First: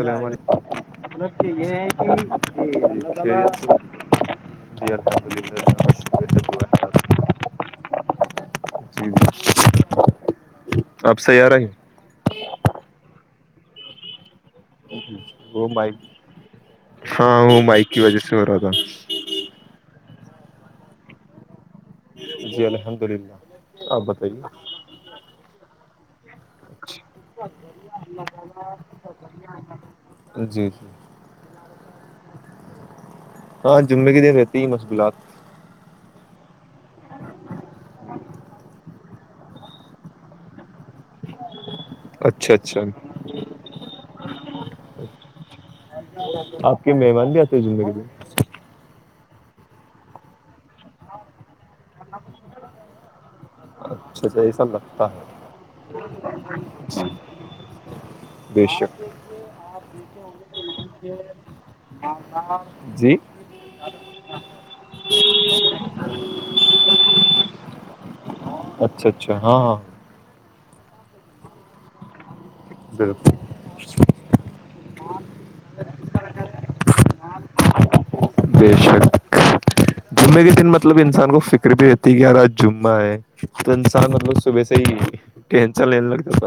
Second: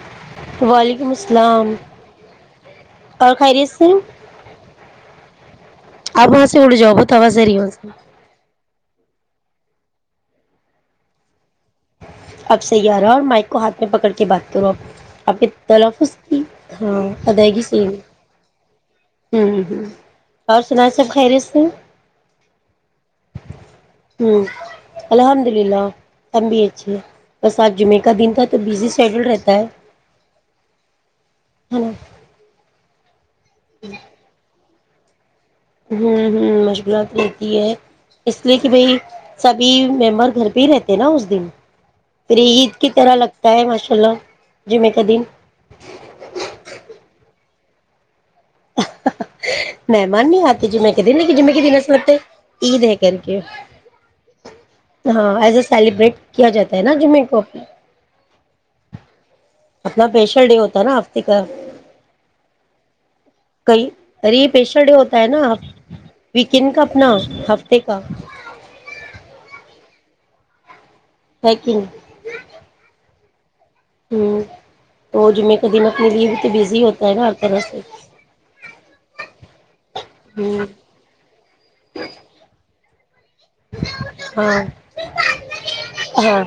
اللام وعلیکم علیکم السلام یہمد جی اور خیریت سے آپ وہاں سے اڑ جاؤ بہت آواز آ رہی ہے وہاں سے اب سےیار آ ہیں اب صی آ رہا اور مائک کو ہاتھ میں پکڑ کے بات تو آپ وہ مائک تلفظ کی ہاں وہ ادائیگی سےی مائک کی وجہ سے ہو رہا تھا ہ ہ اور سنا سب خیریست سے جی الحمد للہ آپ بتائیے ایم بی ایچی بس آج جمعے کا دن تھا تو بزی شیڈل رہتا ہے جی جی ہے نا ہاں جمے گ د دیے کئی مشغلات ہوں ہوں مشغلات رہتی ہے اس لیے کہ بھائی سبھی ممبر گھر پہ ہی رہتے ہیں نا اس دن پھر اچھا عید اچھا کی طرح لگتا ہے ماشاء اللہ جی میں ک دھی آپ کے مہمان بھی آتے ہیں زندگی میں مہمان نہیں آتے ج میں ک دن ل جمے ک دن ایس لگتے عید ہے کر کے اچھ ایسا لگتا ہاں ایز اے ہے سیلیبریٹ کیا جاتا ہے نا جمعے کو بے شک ویشڈ ہو جی [unintelligible] کئی ار یہپیشل ڈے ہوتا ہے نا ویکینڈ کا اپنا ہفتے کا اچھا اچھا ہاں ہاں [unintelligible] ہیکن [inaudible] [unintelligible] ہ تو جمعے کا دن اپنے لیے بھی تو بزی ہوتا ہے نا ہر طرح سے [unintelligible] بے شک جمعے کے ہوں دن مطلب انسان کو فکر بھی رہتی یارا ج [unintelligible] [unintelligible] [unintelligible] تو انسان مطلوگ ہاں صبح سے ہی ٹینسا لینے ہاں لگتا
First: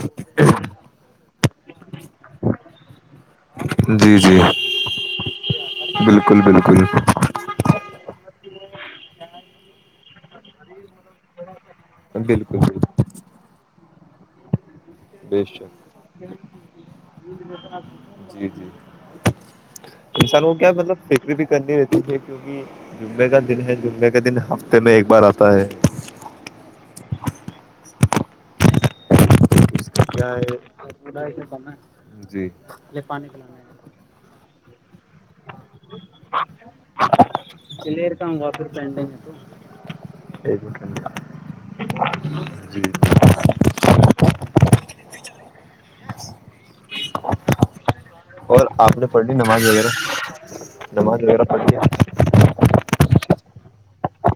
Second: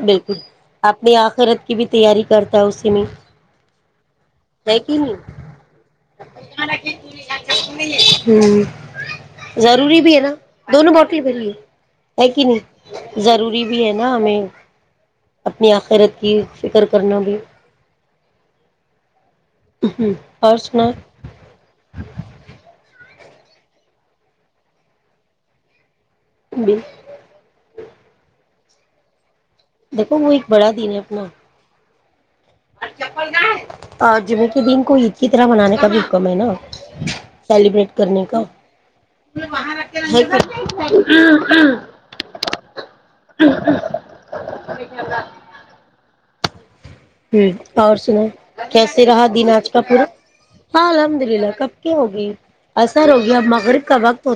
بالکل اپنی آخرت [unintelligible] کی بھی تیاری کرتا اسے میں [unintelligible] ہے جی جی ہے کہ نہیں بالکل بالکل ہ ضروری بھی ہے نا [unintelligible] دونوں بوٹل بھی لیے ہے بالکل کہ بالکل نہیں ضروری [unintelligible] بھی ہے نا ہمیں بے [unintelligible] اپنی شک آخرت کی فکر کرنا بھی [unintelligible] جی جی [unintelligible] انسان کو اور کیا سنا مطلب بکری بھی کرنی رہتی ہے کیونکہ [unintelligible] جمبے کا دن ہے جمعے کا دن ہفتے میں ایک بار آتا ہے [unintelligible] [inaudible] [unintelligible] اس کا دیکھو وہ کیا ایک بڑا دن ہے اپنا [unintelligible] جی پانی اور جمے کے دن کو ایک کی طرح منانے کا بھی حکم ہے نا سیلیبریٹ کلیئر کرنے کام کا ہوا پھر پینڈنگ ہے تو ایک منٹ جی [unintelligible] [inaudible] [unintelligible] ہ اور س اور [unintelligible] آپ کیسے نے پڑھ رہا لی دین نماز آج کا وغیرہ پورا ہاں الحمد نماز وغیرہ للہ پڑھ کب لی کیا ہوگی اثر ہوگیا اب مغرب [unintelligible] کبق ہو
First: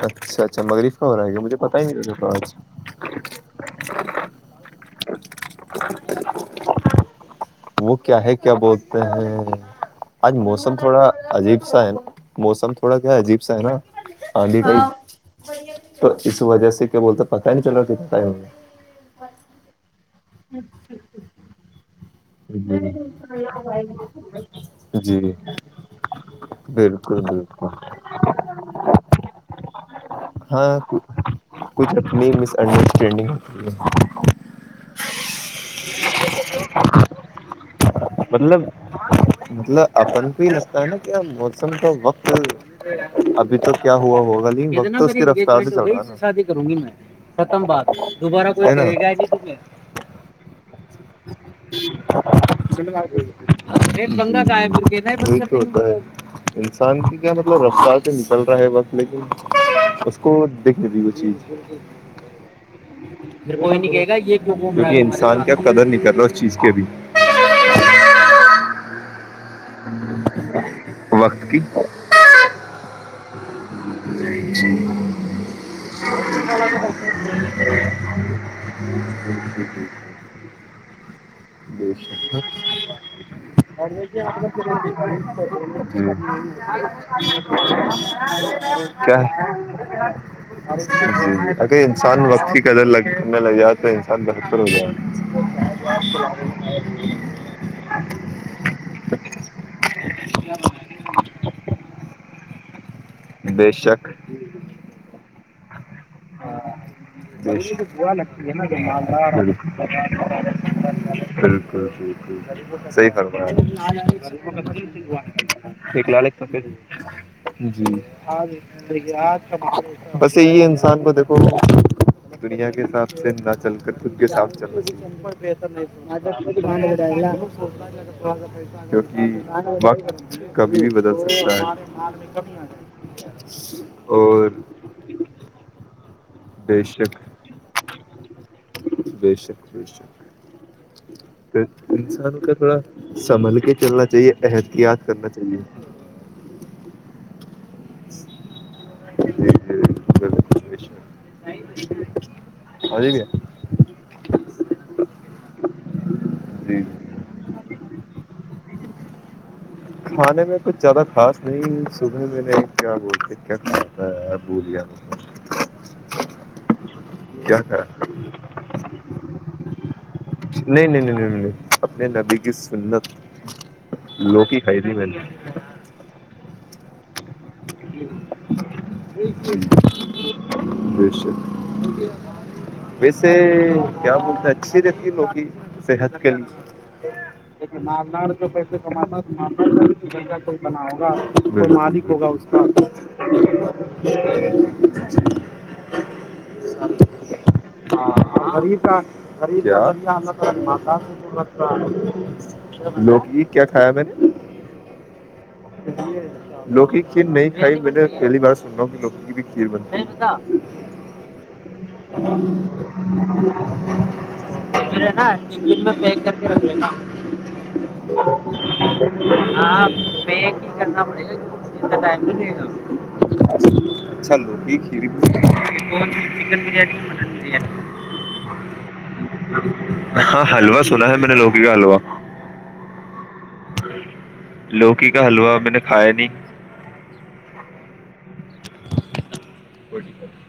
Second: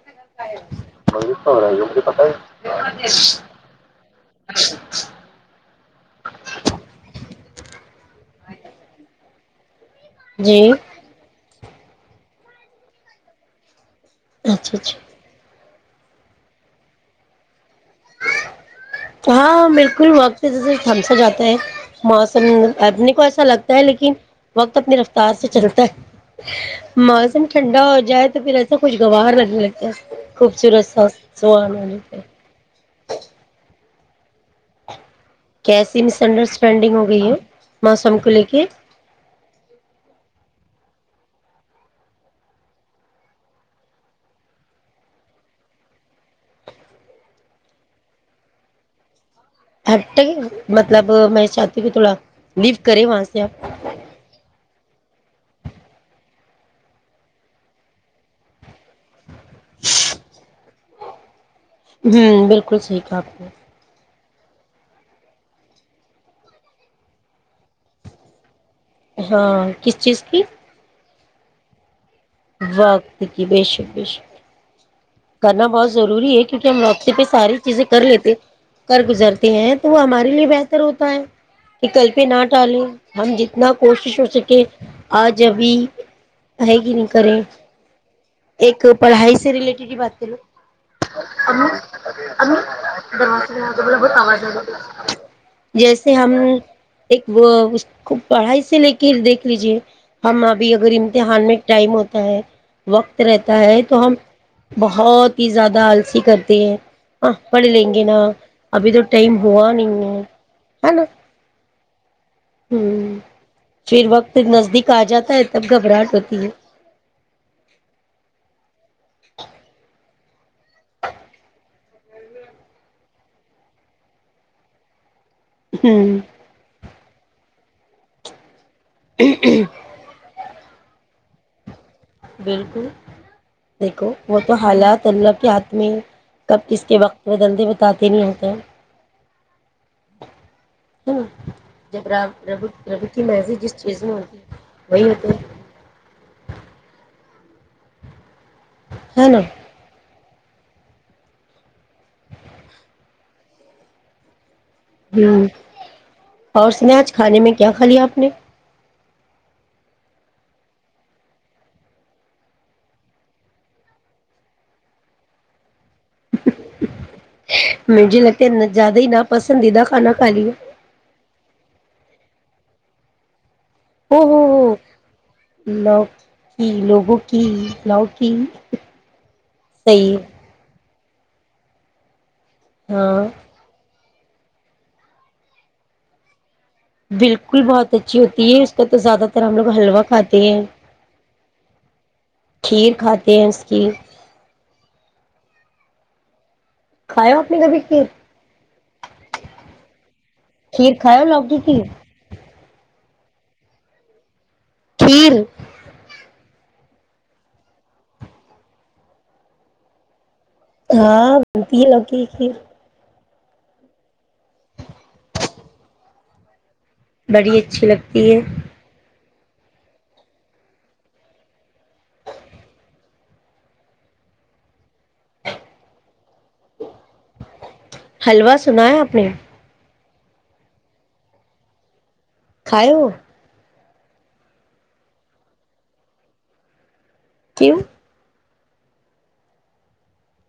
اچھا اچھا مغرب کا ہو رہا ہے کیا مجھے پتا ہی [unintelligible] ارج پ نہیں لگا آج [inaudible] [inaudible] [inaudible] [unintelligible] جی [unintelligible] [unintelligible] اچھا اچھا [unintelligible] [unintelligible] [unintelligible] [unintelligible] گیا۔ جی جی بالکل [unintelligible] بالکل ہاں کچھ اپنی [unintelligible] [unintelligible] [unintelligible] لے کے [unintelligible] [unintelligible] [unintelligible] چاہتی ہوں کہ تھوڑا لیو کرے وہاں سے آپ [unintelligible] [unintelligible] [unintelligible] [unintelligible] ہوں بالکل صحیح کہا آپ نے [unintelligible] دیکھے انسان کا قدر نہیں کر رہا [unintelligible] کس چیز کے وقت کے [unintelligible] [unintelligible] [inaudible] کل پہ نہ ٹالیں ہم جتنا کوشش ہو سکے آج ابھی ہے کہ نہیں کریں [inaudible] ایک پڑھائی سے ریلیٹڈ ہی بات کر لو امی امی دروازے میں آ جاؤ، بولا بہت آواز آ رہی ہے۔ [unintelligible] [unintelligible] وقت رہتا بے ہے تو شک ہم بہت پیزا دال نا ابھی بک تو ٹائم ہوا نہیں ہے ہے نا بک ہوں پھر وقت ل نزدیک آ جاتا ہے تب گھبراہٹ ہوتی ہے [inaudible] جی بس [inaudible] انسان کو دیکھو دنیا کے حساب سے نہ چل کر خود کے ساب چلنا چاہے [inaudible] ہوں ا [inaudible] س [inaudible] کیونکہ وقت کبھی بھی بدل سکتا ہے بالکل دیکھو وہ اور تو حالات اللہ کے ہاتھ میں کب بے کس کے وقت شک بدل د ب کااتن بے شک بے شک ہے نا جب انسان رب کا تھوڑا رب کی مرضی سنبھل کے جس چیز چلنا میں چاہیے ہوتی ہے وہی احتیاط کرنا ہوتے چاہیے ج ہ نو نہیں اور جیک ہ اور جی سنچ کھانے میں کیا کھا لیا آپ نے کھانے میں کچھ زیادہ خاص نہیں صبح میں نہیں کیا بولتے کیا کھاتا ہے بولیا کھایا مجھے لگتا ہے زیادہ ہی نا پسندیدہ کھانا کھا لیا میں نبی کی سنت ا ہ ہو کئی نہیں ب کہ لوگوں لاک اچ شا ٹھک ویسے کیا بولتا اچھی رہتی لوگ کی صحت کے لیے بالکل یک بہت اچھی مارڑ ہوتی ہے اس پیسے کا تو کمانا زیادہ تر ہم لوگ حلوا کا کھاتے کوئی ہیں بنا ہوگا مال کھیر کھاتے ہیں اس کی [unintelligible] کھاؤ آپ نے کبھی کھیر ہاںری کا ہری کھیر ما کھاؤ لوکی کی لوکی کیا کھایا میں نے کھیر ا لوکی کی کھیر نہیں کھائی میں نے پہلی بار سن رہا ہوں کہ لوک کی بھی کھیر بنتی ہے ہاں بنتی ہے لوکی کی پ ہے نا چکن میں پنیک کر کے رکھ لینا بڑی اچھی لگتی ہے ہاں میں کی کرنا مولے اچھا لو چن بانی مٹن بانی حلوا سنا ہے آپ نے ہاں حلوا سنا ہے میں نے لوکی کا حلوا کھائے وہ [unintelligible] لوکی کا حلوا میں نے کھایا نہیں کیم [unintelligible] [inaudible]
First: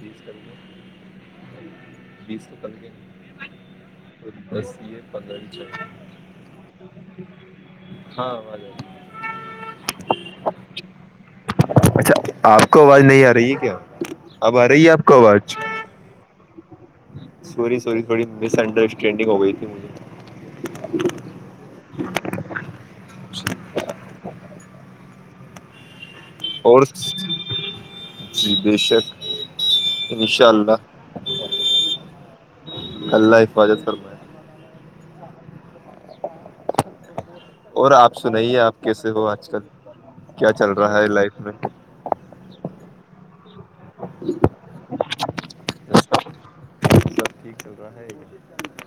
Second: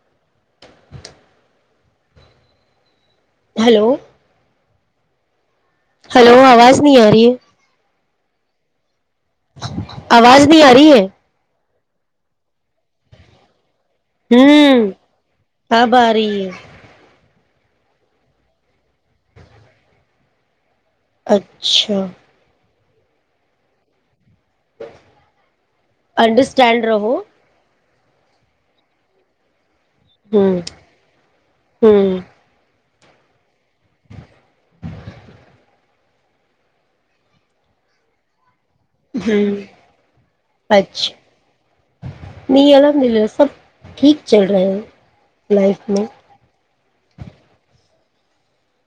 بیس کر دو بیس سو کل کے ہلو [unintelligible] بس [unintelligible] یہ بدلج [unintelligible] ہلو آواز نہیں آ رہی ہے [unintelligible] ہاں وجے آواز نہیں آ رہی ہے [unintelligible] اچھا آپ کو آواز نہیں آ رہی ہے کیا [unintelligible] اب آ ہوں رہی ہے آپ کو آواز اب آ رہی ہے [unintelligible] سوری سوری تھوڑی مس انڈرسٹینڈنگ ہو گئی تھی مجے اچھا [unintelligible] اس [unintelligible] [inaudible] انڈرسٹینڈ رہو [unintelligible] بشک [unintelligible] ہوں ہوں [unintelligible] اللہ حفاظت کر پائے [unintelligible] اور آپ سنے آپ [unintelligible] کیسے ہو آج کل کیا چل رہا ہے لائف میں [unintelligible] مل رہ سب ٹھیک چل رہے ہیں لائف میں سب [unintelligible] ٹھیک چل رہا ہے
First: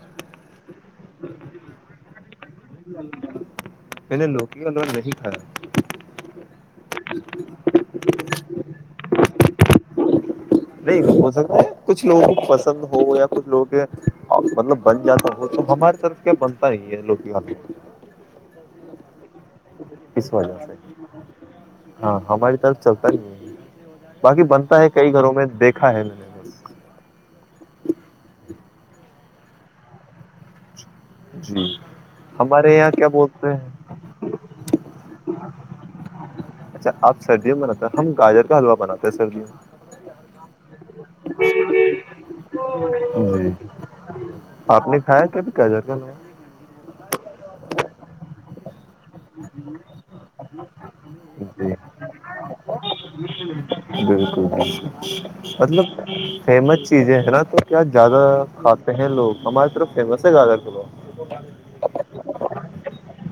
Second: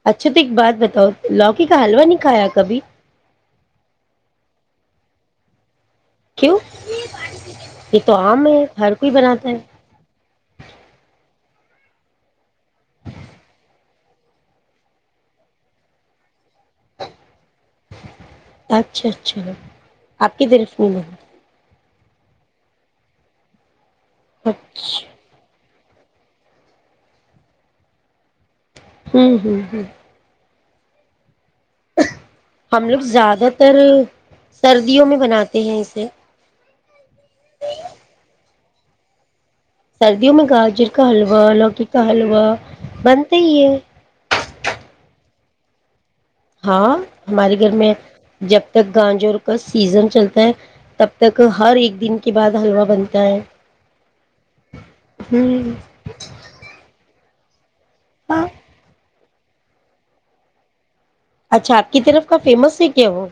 اچھا تو ایک بات بتاؤ لوکی کا حلوا نہیں کھایا کبھی پے ل انوں نے نہیں کھاا [unintelligible] کیوں یہ تو آم ہے ہر کوئی بناتا ہے [unintelligible] نہیں ہو سکتا ہے کچھ لوگوں کو پسند ہو یا کچھ لوگوں کے مطلب بن جاتا ہو تو ہماریے طرف کیا بنتا ہی ہے لوک حال [unintelligible] اچھا اچھا [unintelligible] اس آپ کی وجہ سے طرف میں [unintelligible] ہاں ہماری طرف چلتا ہی ہے [unintelligible] باقی بنتا ہے کئی اچھا گھروں میں دیکھ [unintelligible] ک م ج [inaudible] [inaudible] جی ہمارے ہم یہاں لوگ کیا زیادہ بولتے تر ہیں سردیوں میں بناتے ہیں اسے اچھا آپ سردی میں بناتا ہیں ہم گاجر کا حلوا بناتے ہیں سردی میں سردیوں میں گاجر کا حلوا لوکی کا حلوا بنتا میں ہی ہے گ جر ہاں ہمارے گھر میں جب تک گاجور کا سیزن چلتا ہے تب تک جی ہر ایک دن کے بعد حلوا بنتا ہے بالکل بکل ہوں مطلب فیمس چیزیں ہے نا تو کیا زیادہ ہاں کھاتے ہیں لوگ ہمارے طرف فیمس ہے گاجر کلو اچھا آپ کی طرف کا فیمس ہے کیا وہ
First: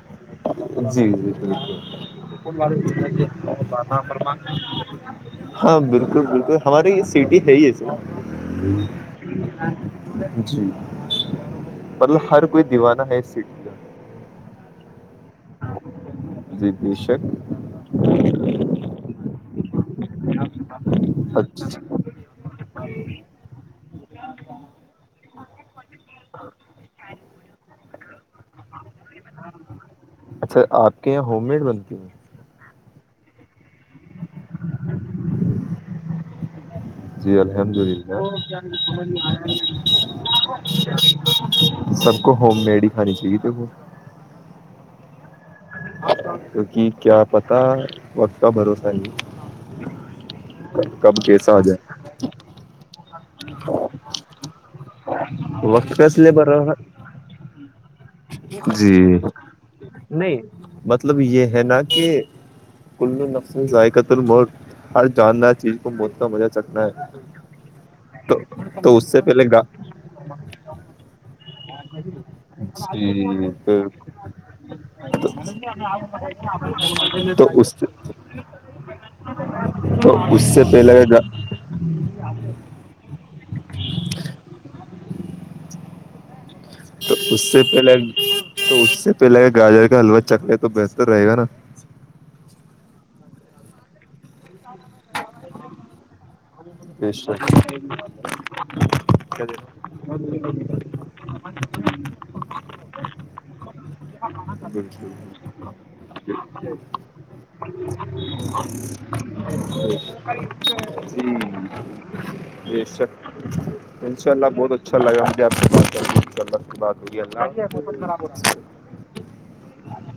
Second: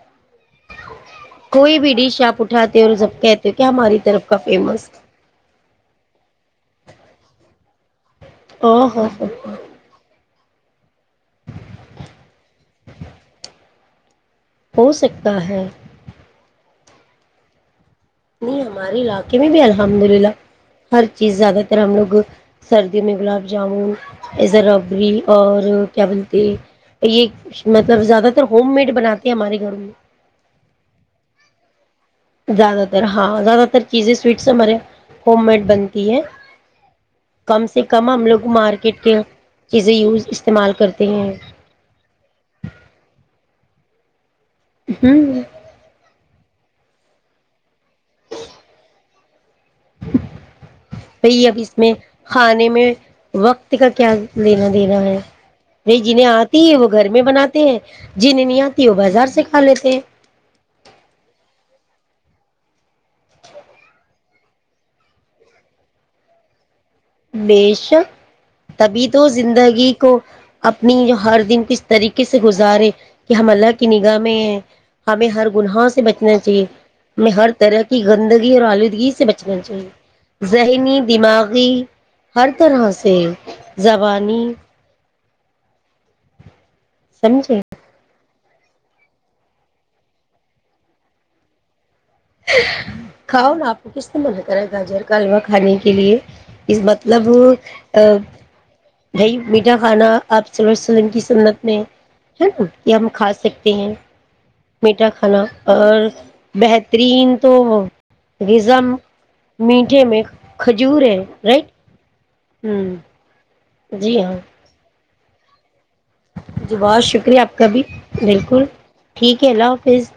جی جی کوئی بھی ڈش آپ اٹھاتے ہو بالک اور جب کہتے ہو کہ ہماری طرف کا فیمس ہاں بالکل بالکل ہماری یہ سٹی ہے ہی [inaudible] او ہو ہو جی مطلب ہر کوئی دیوانہ ہے اس سٹی کا ہو سکتا ہے بییشک نہیں ہمارے علاقے میں بھی الحمد للہ ہر چیز زیادہ اچھا تر ہم لوگ سردیوں میں گلاب جامن زرابری اور کیا بولتے یہ مطلب زیادہ ہوم میڈ بناتے ہیں ہمارے گھر میں اچھا، آپ کے یہاں ہوم میڈ بنتی ہے زیادہ تر ہاں زیادہ تر چیزیں سویٹ سے ہمارے ہوم میڈ بنتی ہے جی کم الحمد سے کم للہ ہم لوگ مارکیٹ کے چیزیں یوز استعمال کرتے ہیں سب کو ہوم میڈ ہی کھانی چاہیے ت وہ [inaudible] کیونکہ کیا پتا وقت کا بھروسہ نہیں کب بی کیسا اب آ اس جائے میں کھانے میں وقت کا کیا لینا دینا ہے وقت بائی کا اس جنہیں لیے آتی ہے بھروسہ وہ گھر میں بناتے ہیں جنہیں نہیں آتی جی وہ بازار سے کھا لیتے ہیں نہیں مطلب یہ ہے نا کہ ک نس ذائقہ الم ہر جاندار چیز کو مت کا مزہ چلتا بےشک تبھی اس سے تو پہلے گا زندگی کو اپنی ہر دن کس طریقے سے گزارے کہ ہم جی اللہ تو کی نگاہ میں ہیں ہمیں ہر گناہ سے بچنا چاہیے ہمیں تو ہر اس طرح کی گندگی اور آلودگی سے بچنا چاہیے تو اس سے ذہنی پہلے گا دماغی ہر طرح سے زبانی تو اس سمجھے سے پہلے تو اس سے پہلے گاجر کا حلوہ چکنےے تو بہتر رہے گا نا کھا اور آپ کو کس سے من کرا گاجر کا حلوہ کھانے کے لیے اس بے مطلب شک بھائی میٹھا کھانا آپ صلی ال ولم کی سنت میں ہے نا کہ ہم کھا سکتے ہیں میٹھا کھانا اور بہتر میٹھے میں کھجور وررہا ہے رائٹ ہ جی سر جی ہاں مشااللہ بہت اچھا لگا مجھے آپ سے اللہ جی بہت بات شکریہ آپ کا بھی بالکل اللہاب ٹھیک ہے اللہ حافظ